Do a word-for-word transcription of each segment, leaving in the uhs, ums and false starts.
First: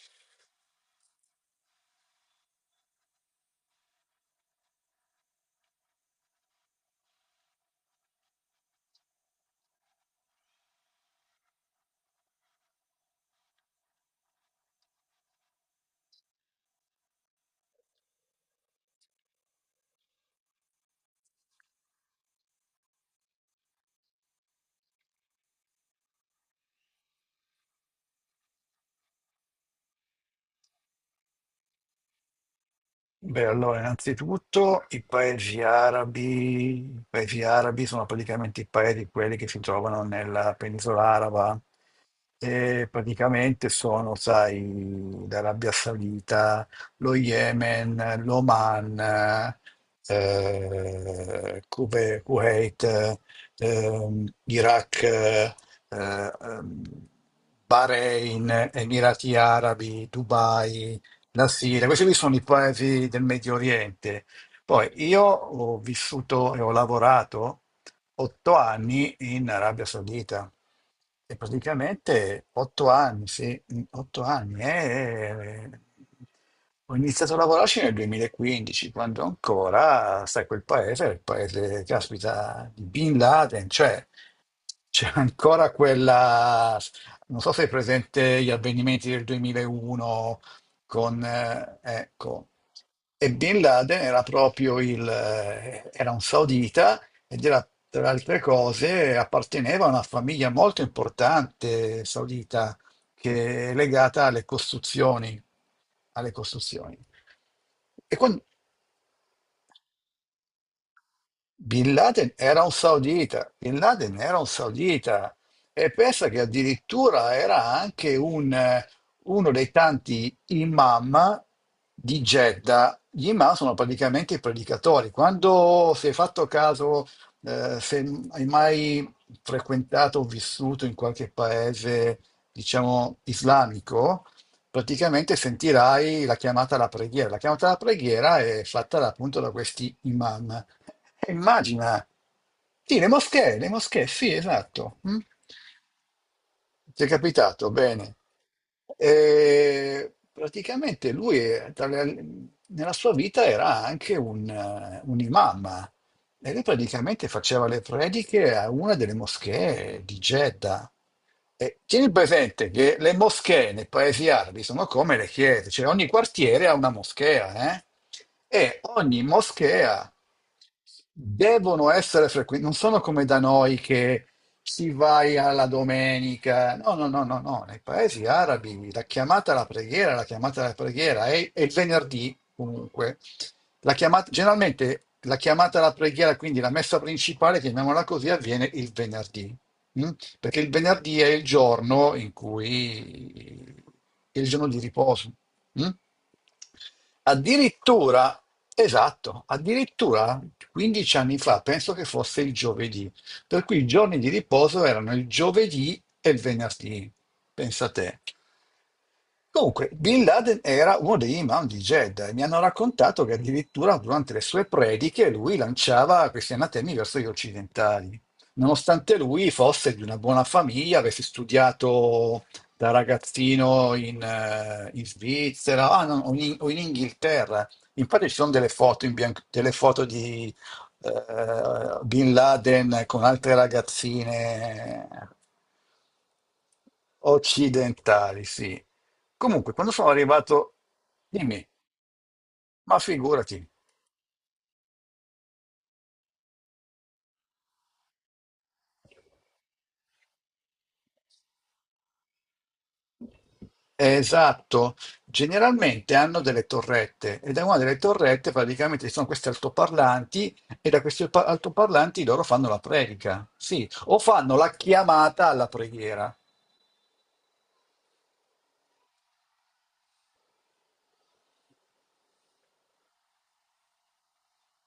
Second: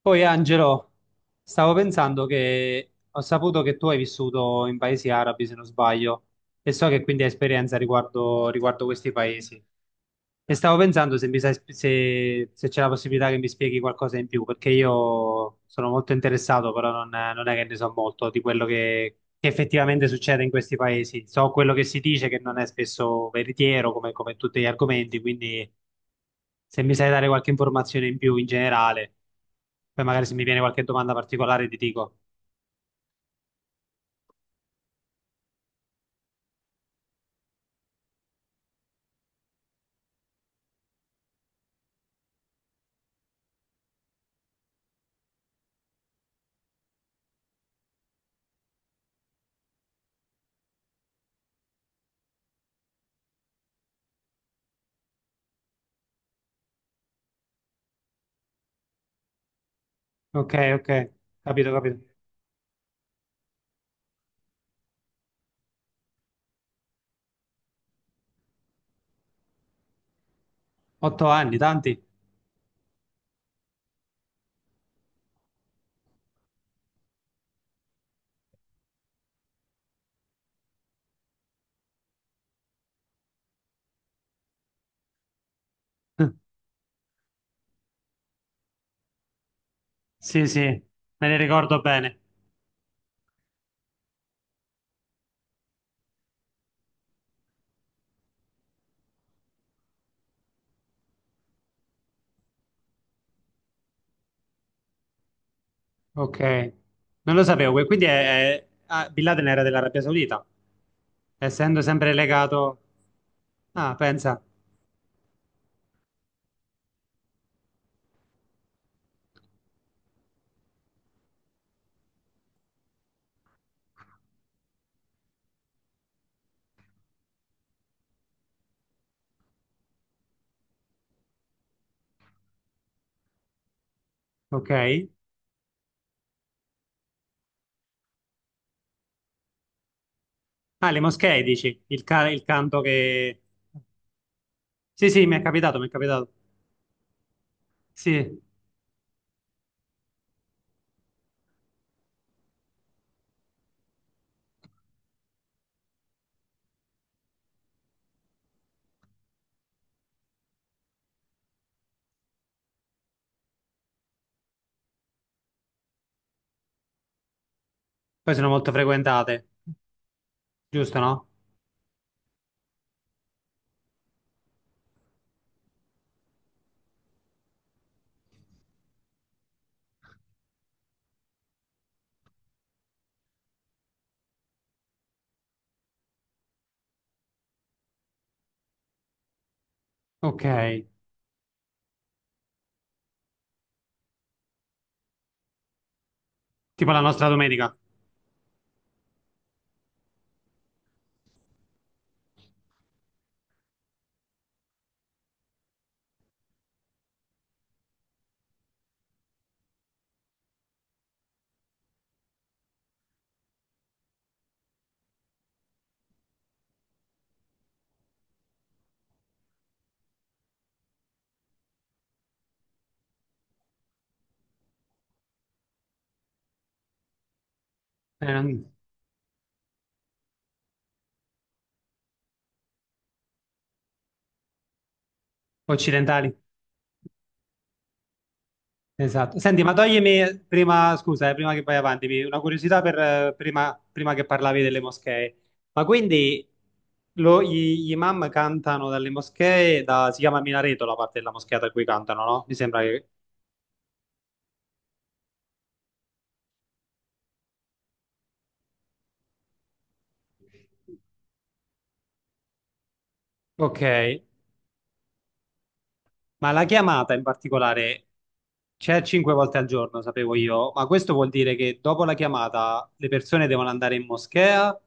Poi Angelo, stavo pensando che ho saputo che tu hai vissuto in paesi arabi, se non sbaglio, e so che quindi hai esperienza riguardo, riguardo questi paesi. E stavo pensando se, mi sai- sp- se- se c'è la possibilità che mi spieghi qualcosa in più, perché io sono molto interessato, però non, non è che ne so molto di quello che, che effettivamente succede in questi paesi. So quello che si dice, che non è spesso veritiero, come, come tutti gli argomenti, quindi se mi sai dare qualche informazione in più in generale, poi magari se mi viene qualche domanda particolare ti dico. Beh, allora, innanzitutto i paesi arabi, i paesi arabi sono praticamente i paesi quelli che si trovano nella penisola araba e praticamente sono, sai, l'Arabia Saudita, lo Yemen, l'Oman, eh, Kuwe- Kuwait, ehm, Iraq, eh, ehm, Bahrain, Emirati Arabi, Ok, ok, Dubai. La capito, Siria, questi capito. qui sono i paesi del Medio Oriente. Poi io ho vissuto e ho lavorato otto anni in Arabia Saudita Otto e anni, tanti? praticamente otto anni, sì, mm, otto anni. eh, Ho iniziato a lavorarci nel duemilaquindici, quando ancora, sai, quel paese era il paese, caspita, di Bin Laden, cioè c'è ancora quella, non so se è presente gli avvenimenti del duemilauno Sì, sì, me con, ne eh, ricordo bene. ecco. E Bin Laden era proprio il, eh, era un saudita ed era, tra altre cose, apparteneva a una famiglia molto importante saudita che è legata alle costruzioni, alle Ok, costruzioni. non lo sapevo, que- quindi è, E quan- è- ah, Bin Laden era dell'Arabia Saudita, essendo Bin sempre Laden era un legato. saudita, Bin Ah, Laden era pensa, un saudita e pensa che addirittura era anche un, eh, uno dei tanti imam di Jeddah. Gli imam sono praticamente i predicatori. Quando si è fatto caso, eh, se hai mai frequentato o vissuto in qualche paese, diciamo, islamico, ok. praticamente sentirai la chiamata alla preghiera. La chiamata alla preghiera è fatta da- appunto da questi imam. Ah, le E moschee, dici, il, immagina, ca- il canto sì, le che. moschee, le moschee, sì, esatto. Sì, Mm. sì, mi è capitato, mi è capitato. Ti è capitato? Bene. Sì, E praticamente lui, eh, tra le- nella sua vita, era anche un, eh, un imam e lui praticamente faceva le prediche a una delle moschee di Jeddah. E tieni presente che le moschee nei paesi arabi sono come le chiese, cioè ogni quartiere ha una moschea, eh? poi sono molto E ogni frequentate, moschea giusto, no? devono essere frequenti, non sono come da noi che si vai alla domenica. No, no, no, no, no. Nei paesi arabi la chiamata alla preghiera, la chiamata alla preghiera è, è il venerdì comunque. La chiamata, generalmente la chiamata alla preghiera, quindi la messa principale, chiamiamola così, avviene il venerdì. Mm? Ok, Perché il venerdì è il giorno in cui è il giorno di riposo. Mm? tipo la nostra domenica. Addirittura, esatto, addirittura quindici anni fa, penso che fosse il giovedì, per cui i giorni di riposo erano il giovedì e il venerdì, pensa te. Comunque, Bin Laden era uno degli imam di Jeddah e mi hanno raccontato che addirittura durante le sue prediche lui lanciava questi anatemi verso gli occidentali, nonostante lui fosse di una buona famiglia, avesse studiato da ragazzino in, eh, in Svizzera, ah, no, o, in, o in Inghilterra. Infatti ci sono Eh, delle foto, in bianco- delle foto di eh, Bin Laden con altre ragazzine Occidentali. occidentali, sì. Esatto. Senti, Comunque, ma quando sono toglimi arrivato, prima, scusa, eh, prima che dimmi, vai avanti, mi- una curiosità per, ma eh, figurati, prima, prima che parlavi delle moschee. Ma quindi lo- gli, gli imam cantano dalle moschee, da- si chiama minareto la parte della moschea da cui cantano, no? Mi sembra che. è esatto, generalmente hanno delle torrette e da una delle torrette praticamente ci sono questi altoparlanti e da questi alpa- altoparlanti loro fanno la predica, Ok, sì, o fanno la chiamata alla preghiera. ma la chiamata in particolare c'è cinque volte al giorno, sapevo io, ma questo vuol dire che dopo la chiamata le persone devono andare in moschea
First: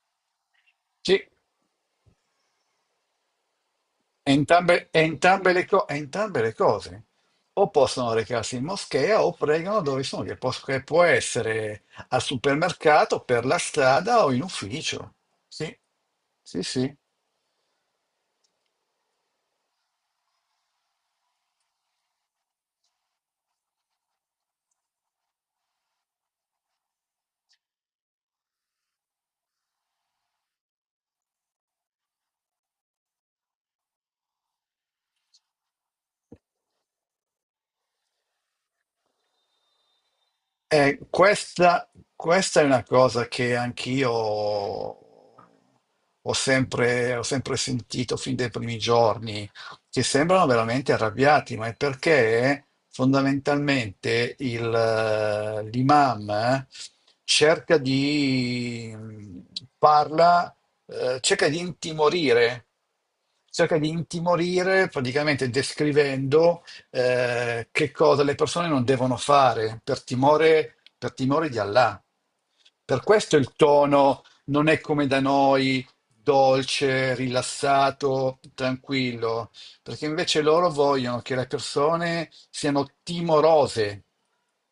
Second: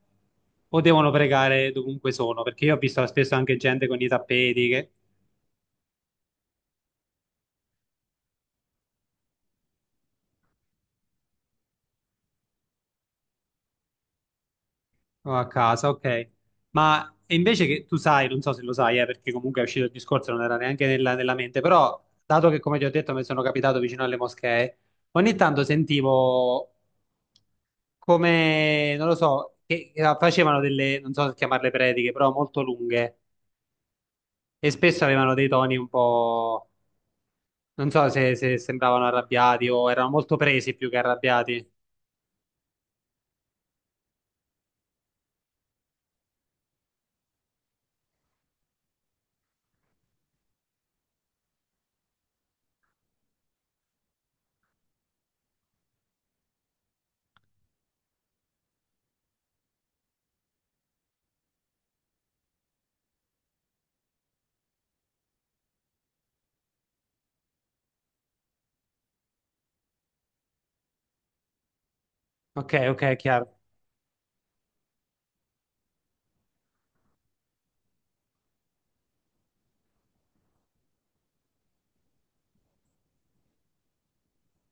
o devono Sì. pregare dovunque sono? Perché io ho visto spesso anche gente con i È tappeti Entrambe, che. è entrambe le co- è entrambe le cose, o possono recarsi in moschea o pregano dove sono, che, pos- che può essere al supermercato, per la strada o in ufficio. O a Sì, casa, ok. sì, sì. Ma e invece che tu sai, non so se lo sai, eh, perché comunque è uscito il discorso, non era neanche nella, nella mente, però dato che come ti ho detto mi sono capitato vicino alle moschee, ogni tanto sentivo come, non lo so, che eh, facevano delle, non so se chiamarle prediche, però molto lunghe e spesso avevano dei toni un po', non so se, se sembravano arrabbiati o erano molto presi più che Eh, arrabbiati. questa, questa è una cosa che anch'io ho sempre, ho sempre, sentito fin dai primi giorni, che sembrano veramente arrabbiati, ma è perché fondamentalmente il, eh, l'imam eh, cerca di parla, eh, cerca di intimorire, cerca di intimorire praticamente descrivendo eh, che cosa le persone non devono fare per timore, per timore di Allah. Ok, Per ok, questo il chiaro. tono non è come da noi, dolce, rilassato, tranquillo, perché invece loro vogliono che le persone siano timorose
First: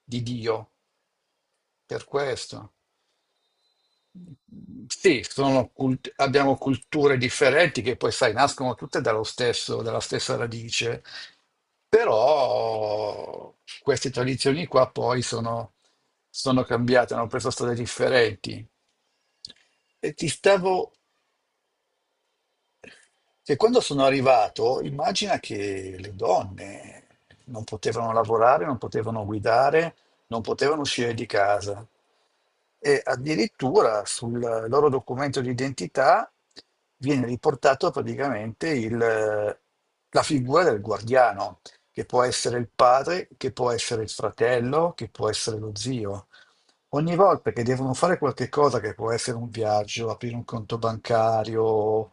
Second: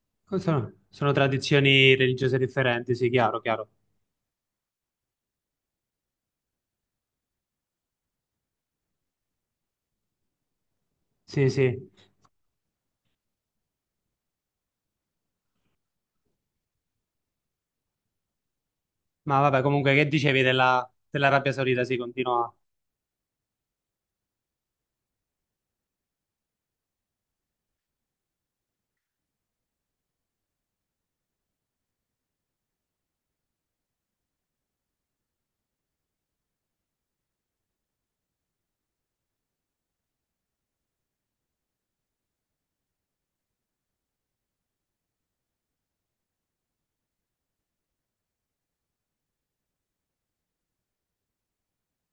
di Oh, Sono, Dio, sono tradizioni per religiose questo. differenti, sì, chiaro, chiaro. Sì, sono cult- abbiamo culture differenti che poi, sai, nascono tutte dallo stesso- dalla stessa radice, Sì, sì. però queste tradizioni qua poi sono, sono cambiate, hanno preso strade differenti. Ma vabbè, comunque, che E ti dicevi stavo della, dell'Arabia Saudita? Sì, continua. Che Quando sono arrivato, immagina che le donne non potevano lavorare, non potevano guidare, non potevano uscire di casa. E addirittura sul loro documento di identità viene riportato praticamente il- la figura del guardiano, che può essere il padre, che può essere il fratello, che può essere lo zio. Ogni volta che devono fare qualche cosa, che può essere un viaggio, aprire un conto bancario,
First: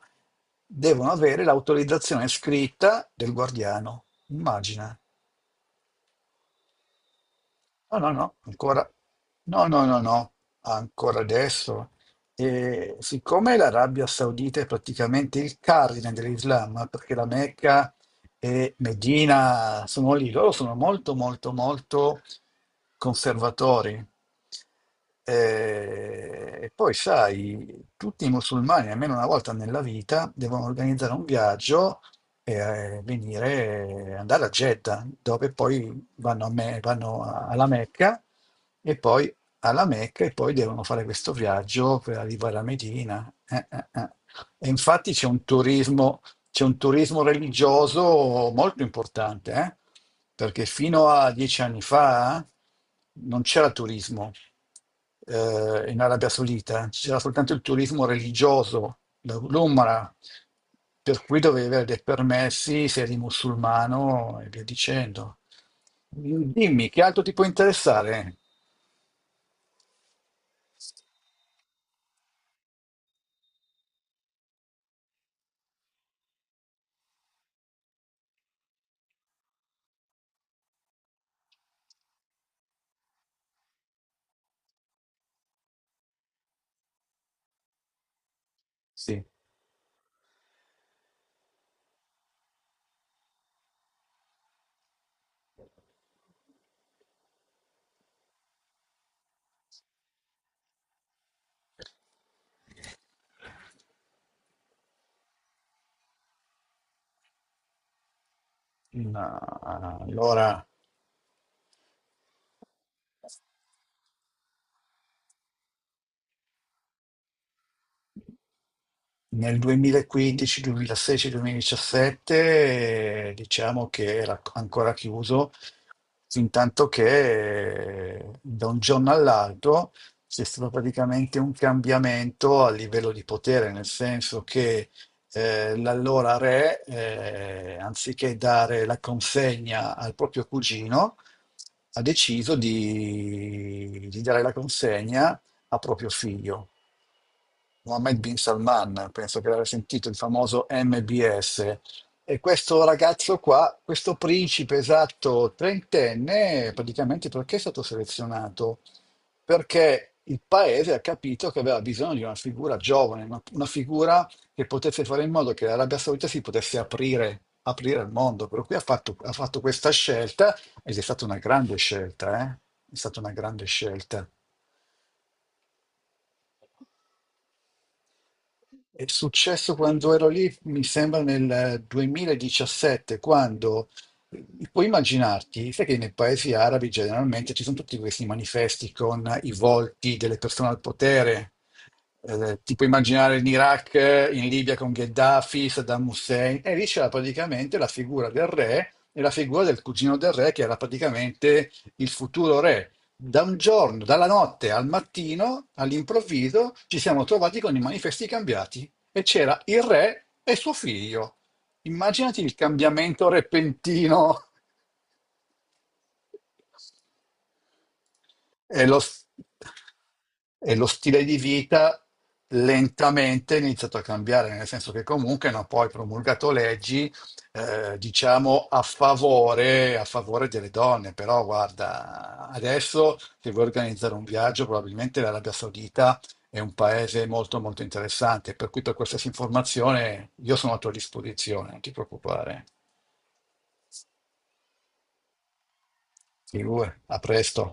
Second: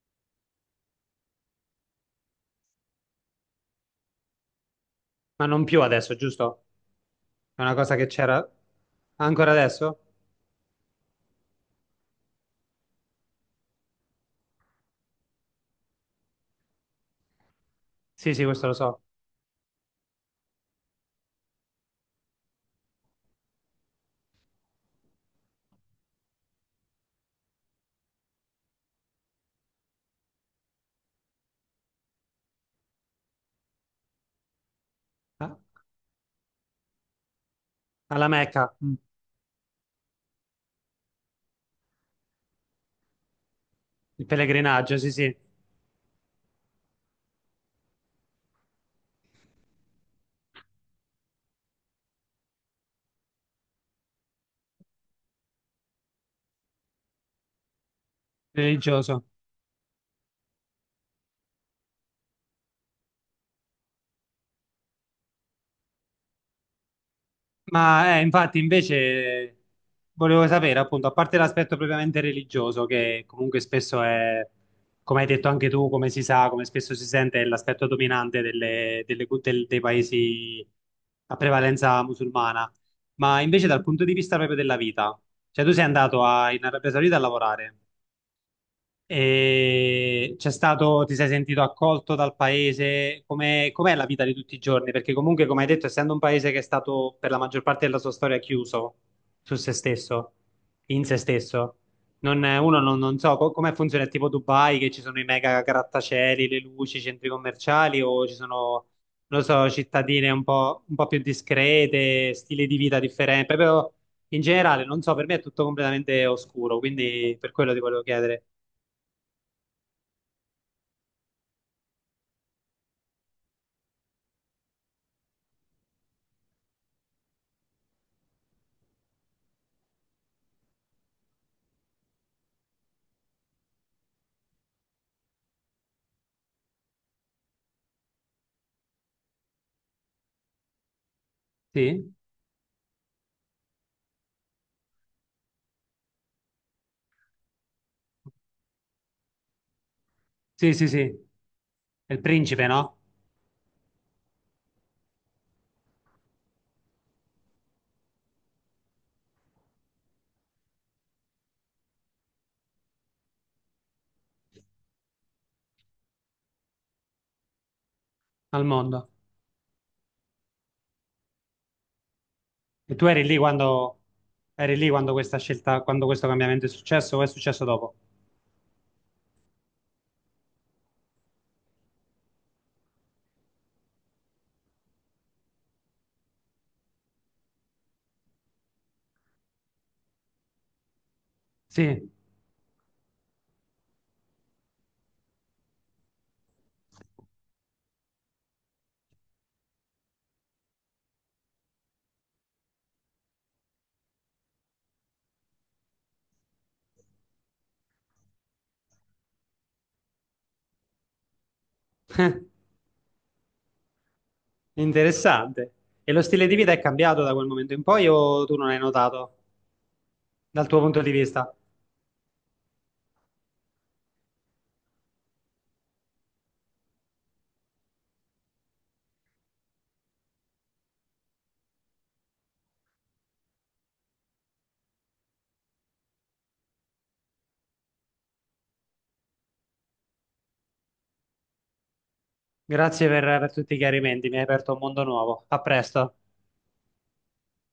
devono avere l'autorizzazione scritta del guardiano. Immagina. Ma non più adesso, giusto? È una cosa No, che no, no, c'era ancora. ancora No, no, adesso? no, no, ancora adesso. E siccome l'Arabia Saudita è praticamente il cardine dell'Islam, perché la Mecca Sì, sì, questo lo e so. Medina sono lì, loro sono molto, molto, molto conservatori. Eh, E poi, sai, tutti i musulmani, almeno una volta nella vita, devono organizzare un viaggio e eh, venire, andare a Jeddah, dove Ah, poi vanno, a Me- vanno a- alla Mecca alla Mecca, mm, e poi alla Mecca e poi devono fare questo viaggio per arrivare a Medina. Eh, eh, eh. il E pellegrinaggio, sì, infatti c'è sì. un turismo, c'è un turismo religioso molto importante, eh? Perché fino a dieci anni fa non c'era turismo eh, in Arabia Saudita, c'era soltanto il turismo religioso, Religioso. la- l'Umra, per cui dovevi avere dei permessi se eri musulmano e via dicendo. Dimmi, che altro ti può Ma eh, interessare? infatti, invece, volevo sapere, appunto, a parte l'aspetto propriamente religioso, che comunque spesso è, come hai detto anche tu, come si sa, come spesso si sente, è l'aspetto dominante delle- delle- del- dei paesi a prevalenza musulmana, ma invece dal punto di vista proprio della vita, cioè tu sei andato a- in Arabia Saudita a lavorare. Sì, E c'è stato, ti sei sentito accolto dal paese? Com'è, com'è la vita di tutti i giorni? Perché comunque, come hai detto, essendo un paese che è stato per la maggior parte della sua storia chiuso su se stesso, in se stesso, non, uno non, non so co- come funziona, è tipo Dubai, che ci sono i mega grattacieli, le luci, i centri commerciali, o ci sono, in, non lo so, ah, cittadine un allora po', un po' più discrete, stili di vita differenti, proprio in generale, non so, per me è tutto completamente oscuro, quindi per quello ti volevo chiedere. nel duemilaquindici, duemilasedici, duemiladiciassette, eh, diciamo che era ancora chiuso. Intanto che eh, da un giorno all'altro c'è stato praticamente un cambiamento a livello di potere, nel senso che eh, l'allora re, eh, anziché dare la consegna al proprio cugino, ha Sì? deciso di, di dare la consegna a proprio figlio. Mohammed bin Salman, penso che l'avrei sentito, il famoso Sì, sì, sì. M B S. È il E principe, questo no? ragazzo qua, questo principe esatto trentenne, praticamente perché è stato selezionato? Perché il paese ha capito che aveva bisogno di una figura giovane, una, una figura che potesse fare in modo che l'Arabia Saudita si potesse aprire, aprire al mondo. Per Al cui ha mondo. fatto, ha fatto questa scelta ed è stata una grande scelta, eh? E È tu stata eri una lì grande quando, scelta. eri lì quando questa scelta, quando questo cambiamento è successo, o è successo dopo? È successo quando ero lì, mi sembra nel duemiladiciassette, quando eh, puoi immaginarti, sai che nei paesi arabi generalmente ci sono tutti questi manifesti con i volti delle persone al potere. Sì. Eh, ti puoi immaginare in Iraq, in Libia con Gheddafi, Saddam Hussein, e lì c'era praticamente la figura del re e la figura del cugino del re, che era praticamente il futuro re. Da un giorno, dalla notte al mattino, all'improvviso, ci siamo trovati con i manifesti cambiati e c'era il re e suo figlio. Immaginati il cambiamento repentino. Interessante. E lo stile di vita è cambiato da quel momento in poi o tu non hai E lo, s- notato dal e tuo lo punto di stile di vista? vita lentamente è iniziato a cambiare, nel senso che comunque hanno poi promulgato leggi, eh, diciamo, a favore, a favore delle donne. Però guarda, adesso se vuoi organizzare un viaggio, probabilmente l'Arabia Saudita è un paese molto molto interessante, per cui per qualsiasi informazione io sono a tua disposizione, non ti preoccupare. Grazie per, per tutti i chiarimenti, mi hai aperto un mondo nuovo. A presto. Figura, a presto.